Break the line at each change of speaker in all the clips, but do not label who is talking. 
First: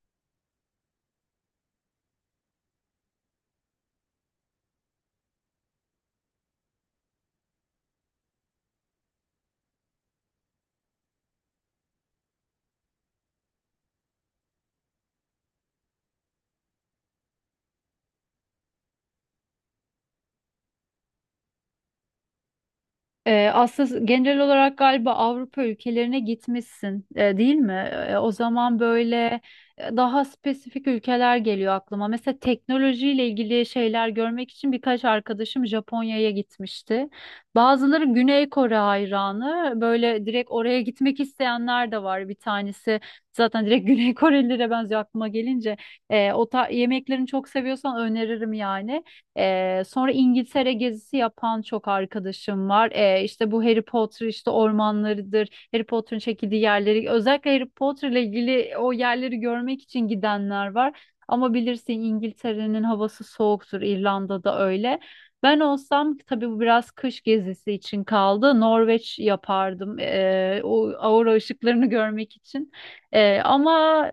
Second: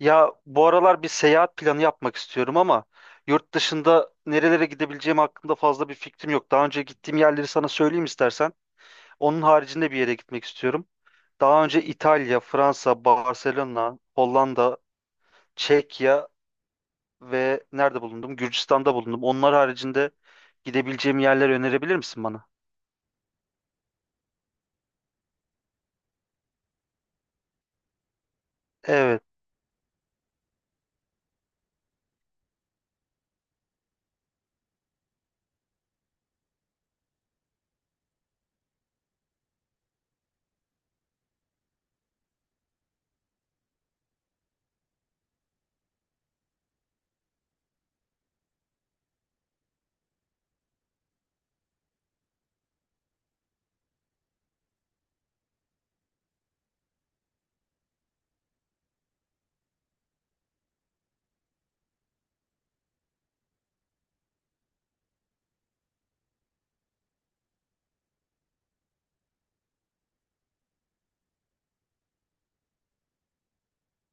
Ya bu aralar bir seyahat planı yapmak istiyorum ama yurt dışında nerelere gidebileceğim hakkında fazla bir fikrim yok. Daha önce gittiğim yerleri sana söyleyeyim istersen. Onun haricinde bir yere gitmek istiyorum. Daha önce İtalya, Fransa, Barcelona, Hollanda, Çekya ve nerede bulundum? Gürcistan'da bulundum. Onlar haricinde gidebileceğim yerler önerebilir misin bana?
Aslında genel olarak galiba Avrupa ülkelerine gitmişsin, değil mi? O zaman
Evet.
böyle daha spesifik ülkeler geliyor aklıma. Mesela teknolojiyle ilgili şeyler görmek için birkaç arkadaşım Japonya'ya gitmişti. Bazıları Güney Kore hayranı. Böyle direkt oraya gitmek isteyenler de var. Bir tanesi zaten direkt Güney Korelilere benziyor aklıma gelince. Yemeklerini çok seviyorsan öneririm yani. Sonra İngiltere gezisi yapan çok arkadaşım var. İşte bu Harry Potter işte ormanlarıdır. Harry Potter'ın çekildiği yerleri, özellikle Harry Potter ile ilgili o yerleri görmek için gidenler var. Ama bilirsin, İngiltere'nin havası soğuktur. İrlanda'da öyle. Ben olsam tabii bu biraz kış gezisi için kaldı, Norveç yapardım. O aurora ışıklarını görmek için. Ama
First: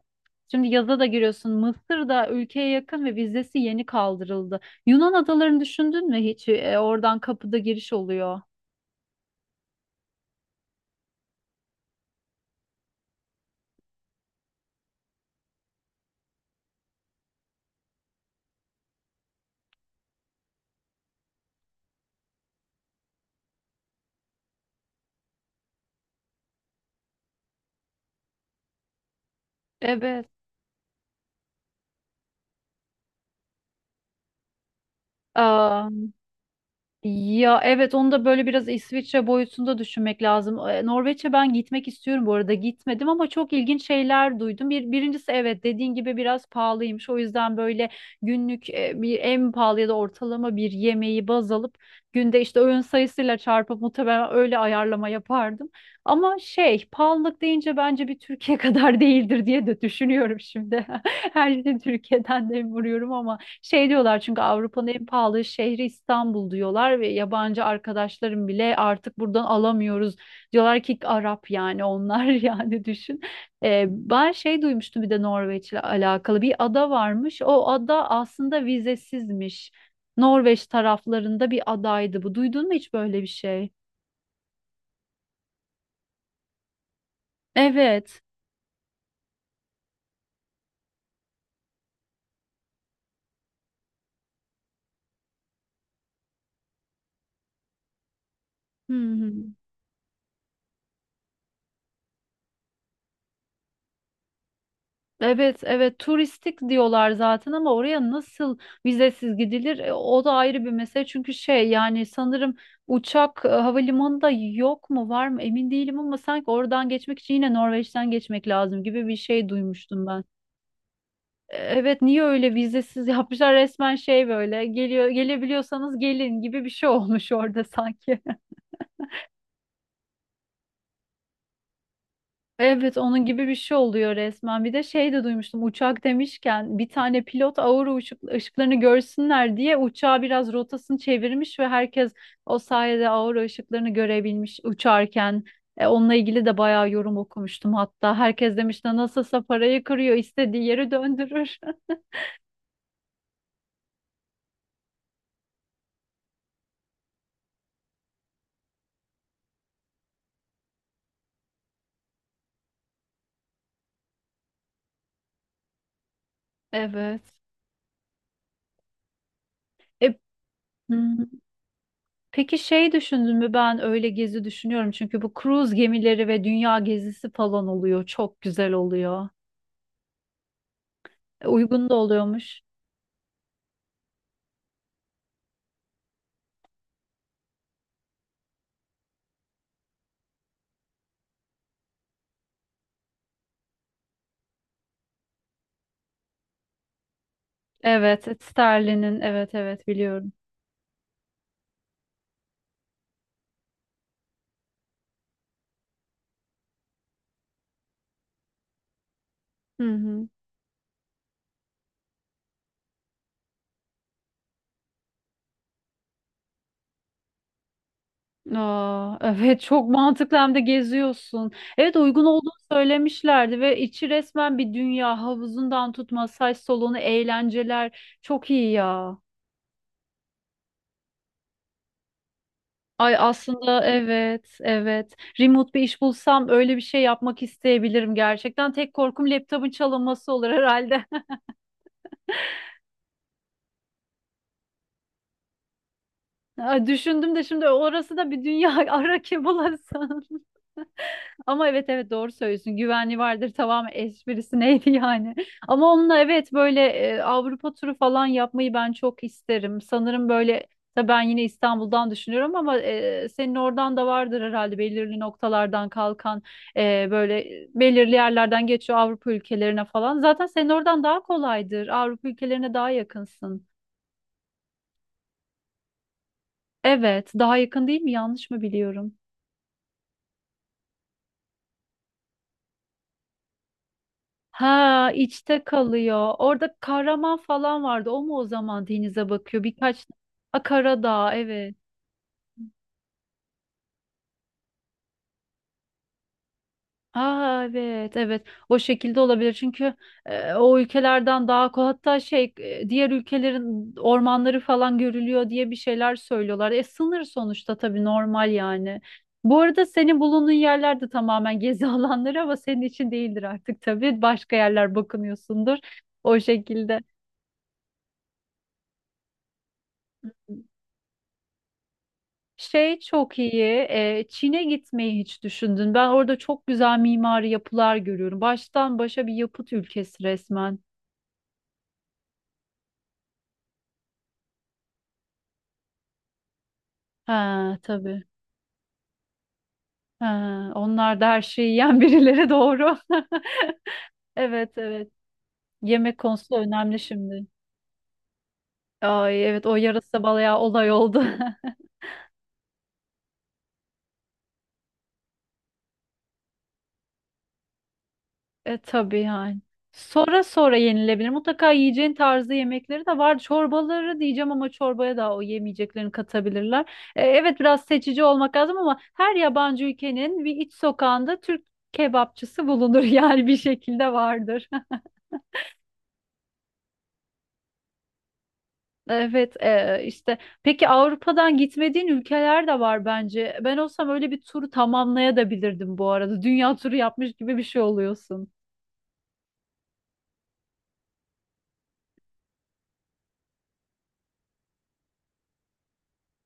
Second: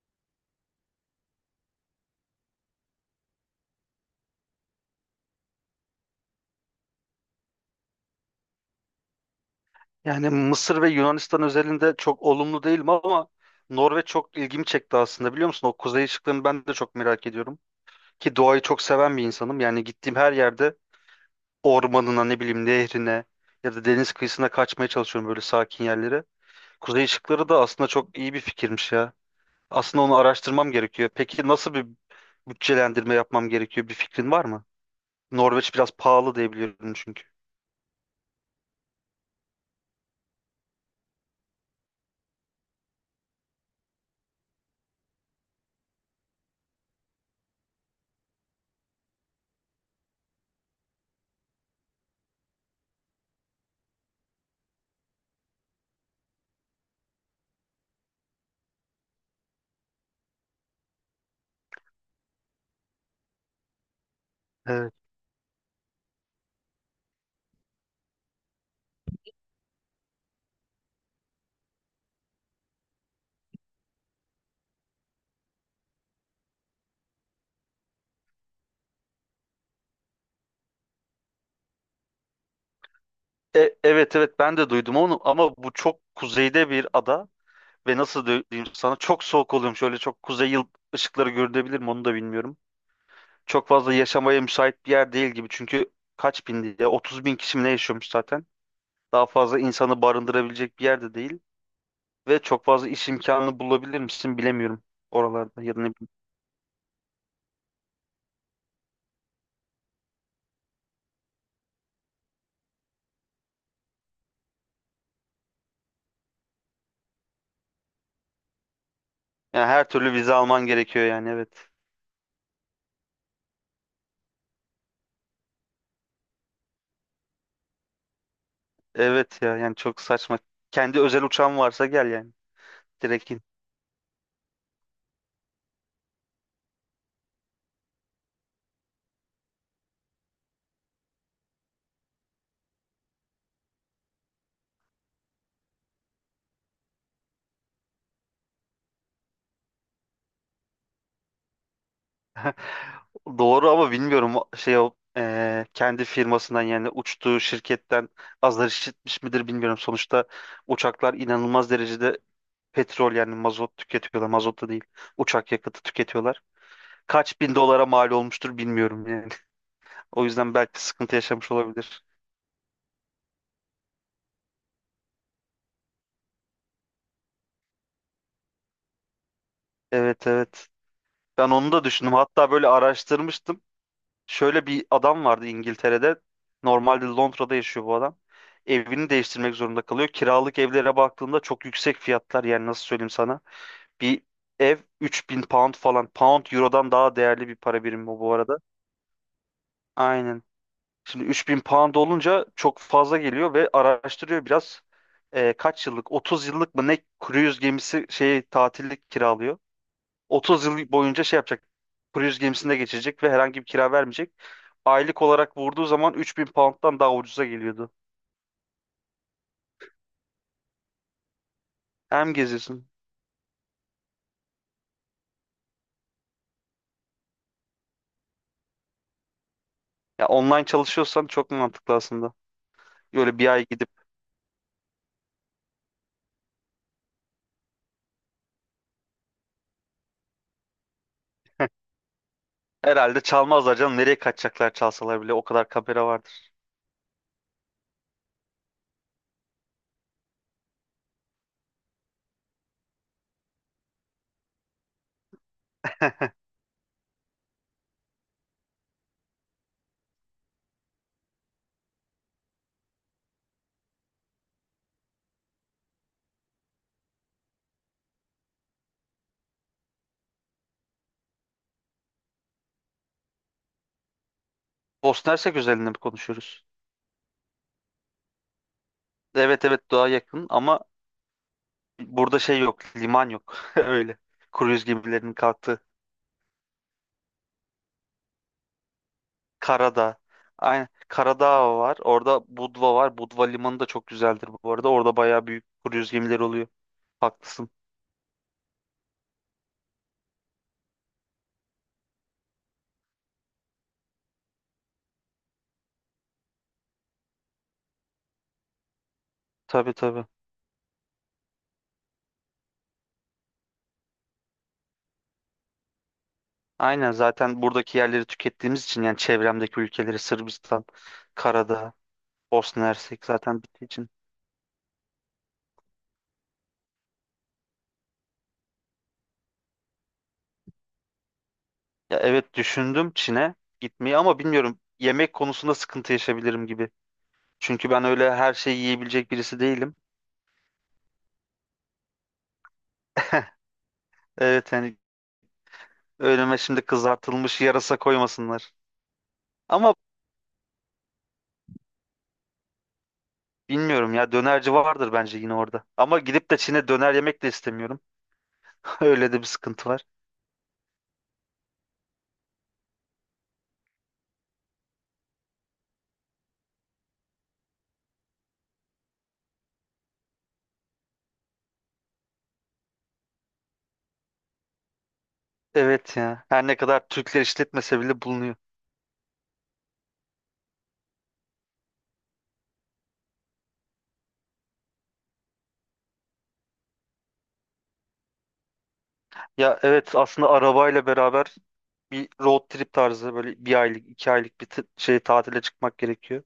Şimdi yaza da giriyorsun. Mısır da ülkeye yakın ve vizesi yeni kaldırıldı. Yunan adalarını düşündün mü hiç? Oradan kapıda giriş oluyor.
Yani Mısır ve Yunanistan özelinde çok olumlu değilim ama Norveç çok ilgimi çekti aslında biliyor musun? O kuzey ışıklarını ben de çok merak ediyorum. Ki doğayı çok seven bir insanım. Yani gittiğim her yerde ormanına, ne bileyim, nehrine ya da deniz kıyısına kaçmaya çalışıyorum, böyle sakin yerlere. Kuzey ışıkları da aslında çok iyi bir fikirmiş ya. Aslında onu
Evet.
araştırmam gerekiyor. Peki nasıl bir bütçelendirme yapmam gerekiyor? Bir fikrin var mı? Norveç
Aa,
biraz pahalı diye biliyorum çünkü.
ya evet, onu da böyle biraz İsviçre boyutunda düşünmek lazım. Norveç'e ben gitmek istiyorum bu arada. Gitmedim ama çok ilginç şeyler duydum. Birincisi, evet, dediğin gibi biraz pahalıymış. O yüzden böyle günlük bir en pahalı ya da ortalama bir yemeği baz alıp günde işte öğün sayısıyla çarpıp muhtemelen öyle ayarlama yapardım. Ama şey, pahalılık deyince bence bir Türkiye kadar değildir diye de düşünüyorum şimdi. Her şeyi Türkiye'den de vuruyorum ama. Şey diyorlar, çünkü Avrupa'nın
Evet.
en pahalı şehri İstanbul diyorlar ve yabancı arkadaşlarım bile artık buradan alamıyoruz diyorlar ki. Arap, yani onlar yani düşün. Ben şey duymuştum, bir de Norveç'le alakalı bir ada varmış. O ada aslında vizesizmiş. Norveç taraflarında bir adaydı bu. Duydun mu hiç böyle bir şey?
Evet, evet, ben de duydum onu ama bu çok kuzeyde bir ada ve
Evet.
nasıl diyeyim sana, çok soğuk oluyormuş. Öyle çok kuzey yıl ışıkları görünebilir mi onu da bilmiyorum. Çok fazla yaşamaya müsait bir yer değil gibi. Çünkü kaç bin diye, 30 bin kişi mi ne yaşıyormuş zaten.
Hı
Daha
hı.
fazla insanı barındırabilecek bir yerde değil. Ve çok fazla iş imkanı bulabilir misin bilemiyorum
Evet,
oralarda ya da ne
evet,
bileyim.
turistik diyorlar zaten ama oraya nasıl vizesiz gidilir? O da ayrı bir mesele, çünkü şey, yani sanırım uçak, havalimanında yok mu var mı emin değilim ama sanki oradan geçmek için yine Norveç'ten geçmek lazım gibi bir şey
Yani her
duymuştum
türlü
ben.
vize alman gerekiyor yani, evet.
Evet, niye öyle vizesiz yapmışlar resmen? Şey, böyle geliyor, gelebiliyorsanız gelin gibi bir şey olmuş orada sanki.
Evet ya, yani çok saçma. Kendi özel uçağın varsa gel yani.
Evet, onun
Direkt in.
gibi bir şey oluyor resmen. Bir de şey de duymuştum, uçak demişken, bir tane pilot aurora ışıklarını görsünler diye uçağı biraz rotasını çevirmiş ve herkes o sayede aurora ışıklarını görebilmiş uçarken. Onunla ilgili de bayağı yorum okumuştum hatta. Herkes demiş de nasılsa parayı kırıyor, istediği yeri döndürür.
Doğru ama bilmiyorum, o- şey o kendi firmasından yani uçtuğu şirketten azar işitmiş midir bilmiyorum. Sonuçta uçaklar inanılmaz derecede petrol, yani mazot tüketiyorlar. Mazot da değil. Uçak yakıtı tüketiyorlar.
Evet.
kaç bin dolara mal olmuştur bilmiyorum yani.
E,
O yüzden belki sıkıntı
hmm,
yaşamış olabilir.
peki şey, düşündün mü? Ben öyle gezi düşünüyorum, çünkü bu cruise gemileri ve dünya gezisi falan oluyor, çok güzel oluyor.
Evet, evet. Ben onu da
Uygun da
düşündüm. Hatta
oluyormuş.
böyle araştırmıştım. Şöyle bir adam vardı İngiltere'de. Normalde Londra'da yaşıyor bu adam. Evini değiştirmek zorunda kalıyor. Kiralık evlere baktığında çok yüksek fiyatlar. Yani nasıl söyleyeyim sana. Bir ev 3000 pound falan. Pound eurodan daha değerli bir para birimi, bu
Evet,
arada.
Sterlin'in, evet evet, biliyorum.
Aynen. Şimdi 3000 pound olunca çok fazla geliyor ve araştırıyor biraz. Kaç yıllık? 30 yıllık mı ne, cruise gemisi şey tatillik kiralıyor.
Hı hı.
30 yıl boyunca şey yapacak. Cruise gemisinde geçirecek ve herhangi bir kira vermeyecek. Aylık olarak vurduğu zaman 3000 pound'dan daha ucuza geliyordu.
Aa, evet, çok mantıklı, hem de geziyorsun. Evet, uygun
Hem
olduğunu
geziyorsun.
söylemişlerdi ve içi resmen bir dünya, havuzundan tut masaj salonu, eğlenceler, çok iyi ya.
Ya online çalışıyorsan çok mantıklı aslında.
Ay
Böyle bir ay
aslında
gidip
evet evet, remote bir iş bulsam öyle bir şey yapmak isteyebilirim gerçekten. Tek korkum laptopun çalınması olur herhalde.
herhalde çalmazlar canım. Nereye kaçacaklar, çalsalar bile o kadar kamera vardır.
Ay, düşündüm de şimdi orası da bir dünya, ara kim bulasın. Ama evet evet, doğru söylüyorsun. Güvenli vardır, tamam, esprisi neydi yani. Ama onunla evet, böyle Avrupa turu falan yapmayı ben çok isterim. Sanırım böyle, tabii ben yine İstanbul'dan düşünüyorum ama senin oradan da vardır herhalde belirli noktalardan kalkan, böyle belirli yerlerden geçiyor Avrupa ülkelerine falan. Zaten senin oradan daha kolaydır, Avrupa ülkelerine daha yakınsın.
Bosna Hersek özelinde mi konuşuyoruz?
Evet, daha yakın değil mi? Yanlış mı biliyorum?
Evet evet, daha yakın ama burada şey yok, liman yok. Öyle. Kruz
Ha,
gemilerinin
içte
kalktığı.
kalıyor. Orada kahraman falan vardı. O mu o zaman denize bakıyor? Birkaç...
Karadağ.
A,
Aynen.
Karadağ, evet.
Karadağ var. Orada Budva var. Budva limanı da çok güzeldir bu arada. Orada bayağı büyük kruz gemileri oluyor.
Aa,
Haklısın.
evet evet. O şekilde olabilir. Çünkü o ülkelerden daha hatta şey, diğer ülkelerin ormanları falan görülüyor diye bir şeyler söylüyorlar. E sınır sonuçta, tabii normal yani. Bu arada
Tabii
senin
tabii.
bulunduğun yerler de tamamen gezi alanları ama senin için değildir artık tabii. Başka yerler bakınıyorsundur o şekilde.
Aynen, zaten buradaki yerleri tükettiğimiz için, yani çevremdeki ülkeleri Sırbistan, Karadağ, Bosna
Şey
Hersek
çok
zaten
iyi.
bittiği için.
Çin'e gitmeyi hiç düşündün? Ben orada çok güzel mimari yapılar görüyorum. Baştan başa bir yapıt ülkesi resmen.
Ya evet, düşündüm Çin'e gitmeyi ama bilmiyorum, yemek konusunda sıkıntı yaşayabilirim gibi.
Ha
Çünkü ben
tabii.
öyle her şeyi yiyebilecek birisi değilim.
Ha, onlar da her şeyi yiyen birileri, doğru.
Evet
Evet
yani.
evet. Yemek konusu
Önüme şimdi
önemli şimdi.
kızartılmış yarasa koymasınlar.
Ay evet, o
Ama
yarasa bayağı olay oldu.
bilmiyorum ya, dönerci vardır bence yine orada. Ama gidip de Çin'e döner yemek de istemiyorum.
E tabii
Öyle de bir
yani.
sıkıntı var.
Sonra sonra yenilebilir. Mutlaka yiyeceğin tarzı yemekleri de var. Çorbaları diyeceğim ama çorbaya da o yemeyeceklerini katabilirler. Evet, biraz seçici olmak lazım ama her yabancı ülkenin bir iç sokağında Türk kebapçısı bulunur yani, bir şekilde vardır.
Evet ya. Her ne kadar Türkler işletmese bile bulunuyor.
Evet, peki, Avrupa'dan gitmediğin ülkeler de var bence. Ben olsam öyle bir turu tamamlayabilirdim bu arada. Dünya turu yapmış gibi bir şey oluyorsun.
Ya evet, aslında arabayla beraber bir road trip tarzı, böyle bir aylık iki aylık bir tatile çıkmak gerekiyor.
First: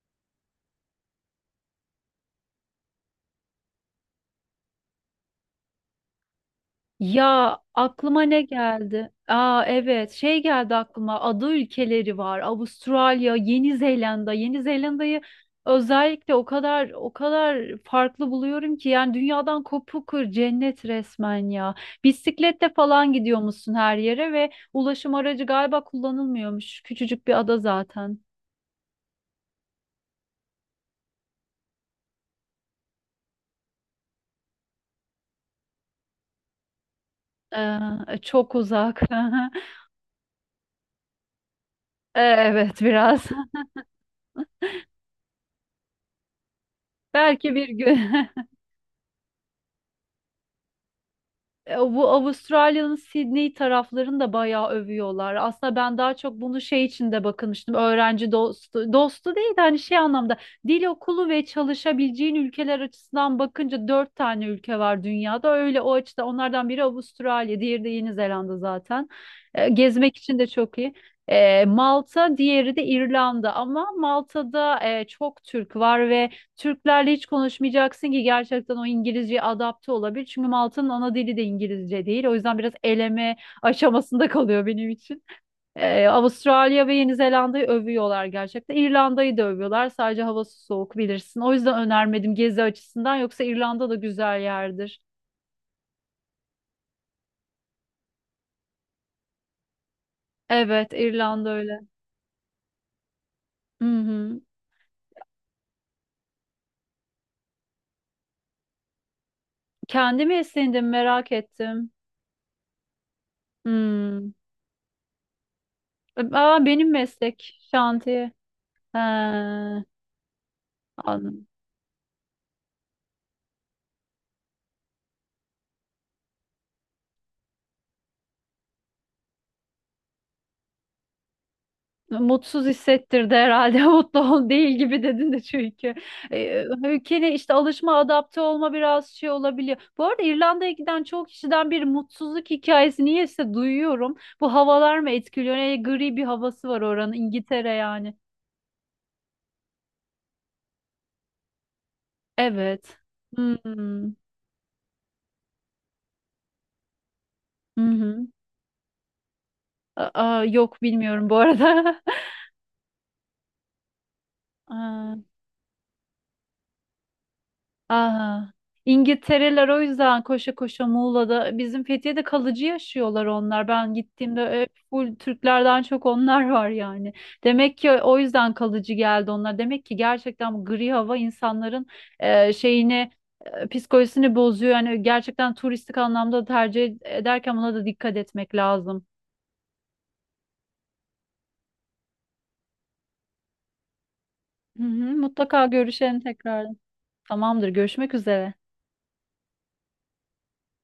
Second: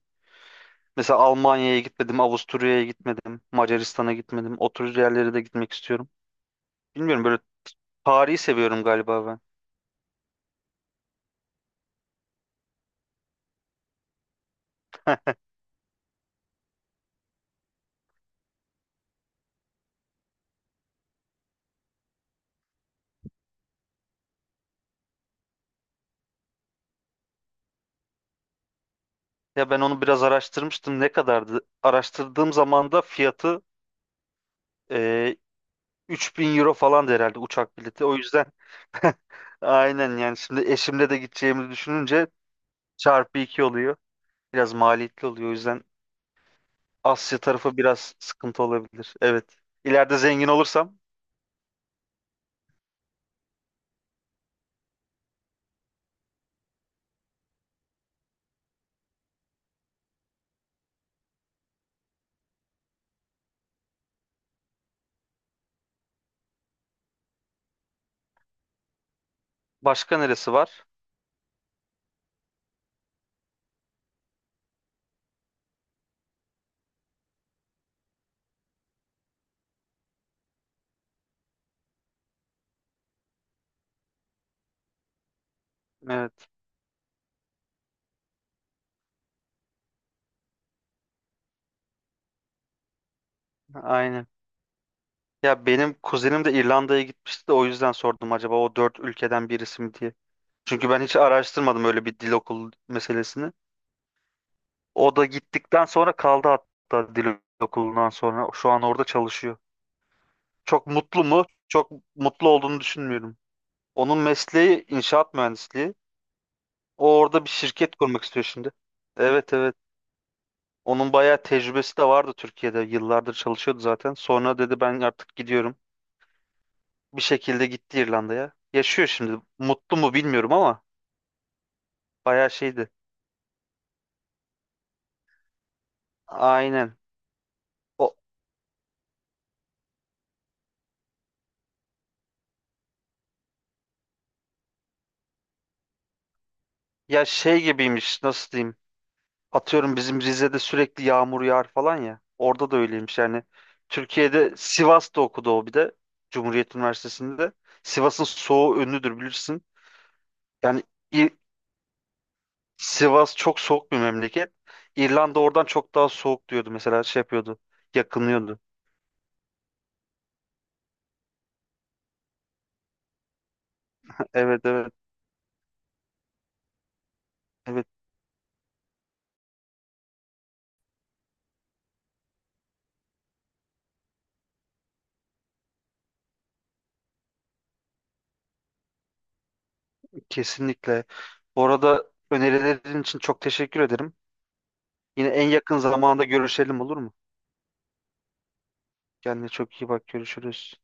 Mesela Almanya'ya gitmedim, Avusturya'ya gitmedim, Macaristan'a gitmedim. O tür yerlere de gitmek istiyorum. Bilmiyorum, böyle
Ya aklıma
tarihi
ne
seviyorum
geldi?
galiba ben.
Aa evet, şey geldi aklıma, ada ülkeleri var. Avustralya, Yeni Zelanda. Yeni Zelanda'yı özellikle o kadar o kadar farklı buluyorum ki, yani dünyadan kopukur cennet resmen ya. Bisikletle falan gidiyor musun her yere ve ulaşım aracı galiba kullanılmıyormuş. Küçücük bir ada zaten.
Ya ben onu biraz araştırmıştım. Ne kadardı? Araştırdığım zaman da fiyatı e, 3000 euro falan herhalde uçak bileti. O
Ee,
yüzden
Çok uzak.
aynen yani, şimdi eşimle de gideceğimizi düşününce
Evet biraz.
çarpı 2 oluyor. Biraz maliyetli oluyor. O yüzden Asya
Belki bir
tarafı
gün.
biraz sıkıntı olabilir. Evet. İleride zengin olursam
Bu Avustralya'nın Sydney taraflarını da bayağı övüyorlar. Aslında ben daha çok bunu şey için de bakılmıştım. Öğrenci dostu, dostu değil de hani şey anlamda dil okulu ve çalışabileceğin ülkeler açısından bakınca dört tane ülke var dünyada. Öyle o açıda onlardan biri Avustralya, diğeri de Yeni Zelanda zaten. Gezmek
başka
için de
neresi
çok
var?
iyi. Malta, diğeri de İrlanda ama Malta'da çok Türk var ve Türklerle hiç konuşmayacaksın ki gerçekten o İngilizceye adapte olabilir. Çünkü Malta'nın ana dili de İngilizce değil. O yüzden biraz eleme aşamasında kalıyor benim için.
Evet.
Avustralya ve Yeni Zelanda'yı övüyorlar gerçekten. İrlanda'yı da övüyorlar. Sadece havası soğuk, bilirsin. O yüzden önermedim gezi açısından. Yoksa İrlanda da
Aynen.
güzel yerdir.
Ya benim kuzenim de İrlanda'ya gitmişti de o yüzden sordum acaba o dört ülkeden birisi mi diye. Çünkü
Evet,
ben hiç
İrlanda öyle.
araştırmadım öyle bir dil okulu meselesini.
Hı hı.
O da gittikten sonra kaldı, hatta dil okulundan sonra. Şu an orada çalışıyor.
Kendimi
Çok
esindim,
mutlu
merak
mu?
ettim.
Çok mutlu olduğunu düşünmüyorum. Onun
Hmm.
mesleği inşaat mühendisliği.
Aa, benim
O orada bir
meslek
şirket kurmak
şantiye.
istiyor şimdi.
He,
Evet evet. Onun bayağı
anladım.
tecrübesi de vardı Türkiye'de. Yıllardır çalışıyordu zaten. Sonra dedi ben artık gidiyorum. Bir şekilde gitti İrlanda'ya. Yaşıyor şimdi. Mutlu mu bilmiyorum ama bayağı
Mutsuz
şeydi.
hissettirdi herhalde. Mutlu ol değil gibi dedin de çünkü.
Aynen.
Ülkene işte alışma,
O
adapte olma biraz şey olabiliyor. Bu arada İrlanda'ya giden çok kişiden bir mutsuzluk hikayesi niyeyse duyuyorum. Bu havalar mı etkiliyor? Ne gri bir havası var oranın.
ya, şey
İngiltere yani.
gibiymiş, nasıl diyeyim? Atıyorum bizim Rize'de sürekli yağmur yağar falan ya. Orada da
Evet.
öyleymiş yani.
Hmm.
Türkiye'de Sivas'ta okudu o bir de. Cumhuriyet Üniversitesi'nde.
Hı
Sivas'ın
hı.
soğuğu ünlüdür bilirsin.
Aa, yok,
Yani
bilmiyorum
İ-
bu arada.
Sivas çok soğuk bir memleket.
Aa.
İrlanda oradan çok daha soğuk diyordu mesela, şey yapıyordu.
Aha.
Yakınıyordu.
İngiltereler o yüzden koşa koşa Muğla'da bizim Fethiye'de kalıcı yaşıyorlar onlar. Ben gittiğimde
Evet evet
full Türklerden çok onlar var yani. Demek
evet,
ki o yüzden kalıcı geldi onlar. Demek ki gerçekten bu gri hava insanların e, şeyini psikolojisini bozuyor. Yani gerçekten turistik anlamda tercih ederken buna da dikkat etmek lazım.
kesinlikle. Bu arada önerilerin için çok teşekkür ederim.
Hı hı,
Yine en
mutlaka
yakın
görüşelim
zamanda
tekrar.
görüşelim olur mu?
Tamamdır, görüşmek üzere.
Kendine çok iyi bak, görüşürüz.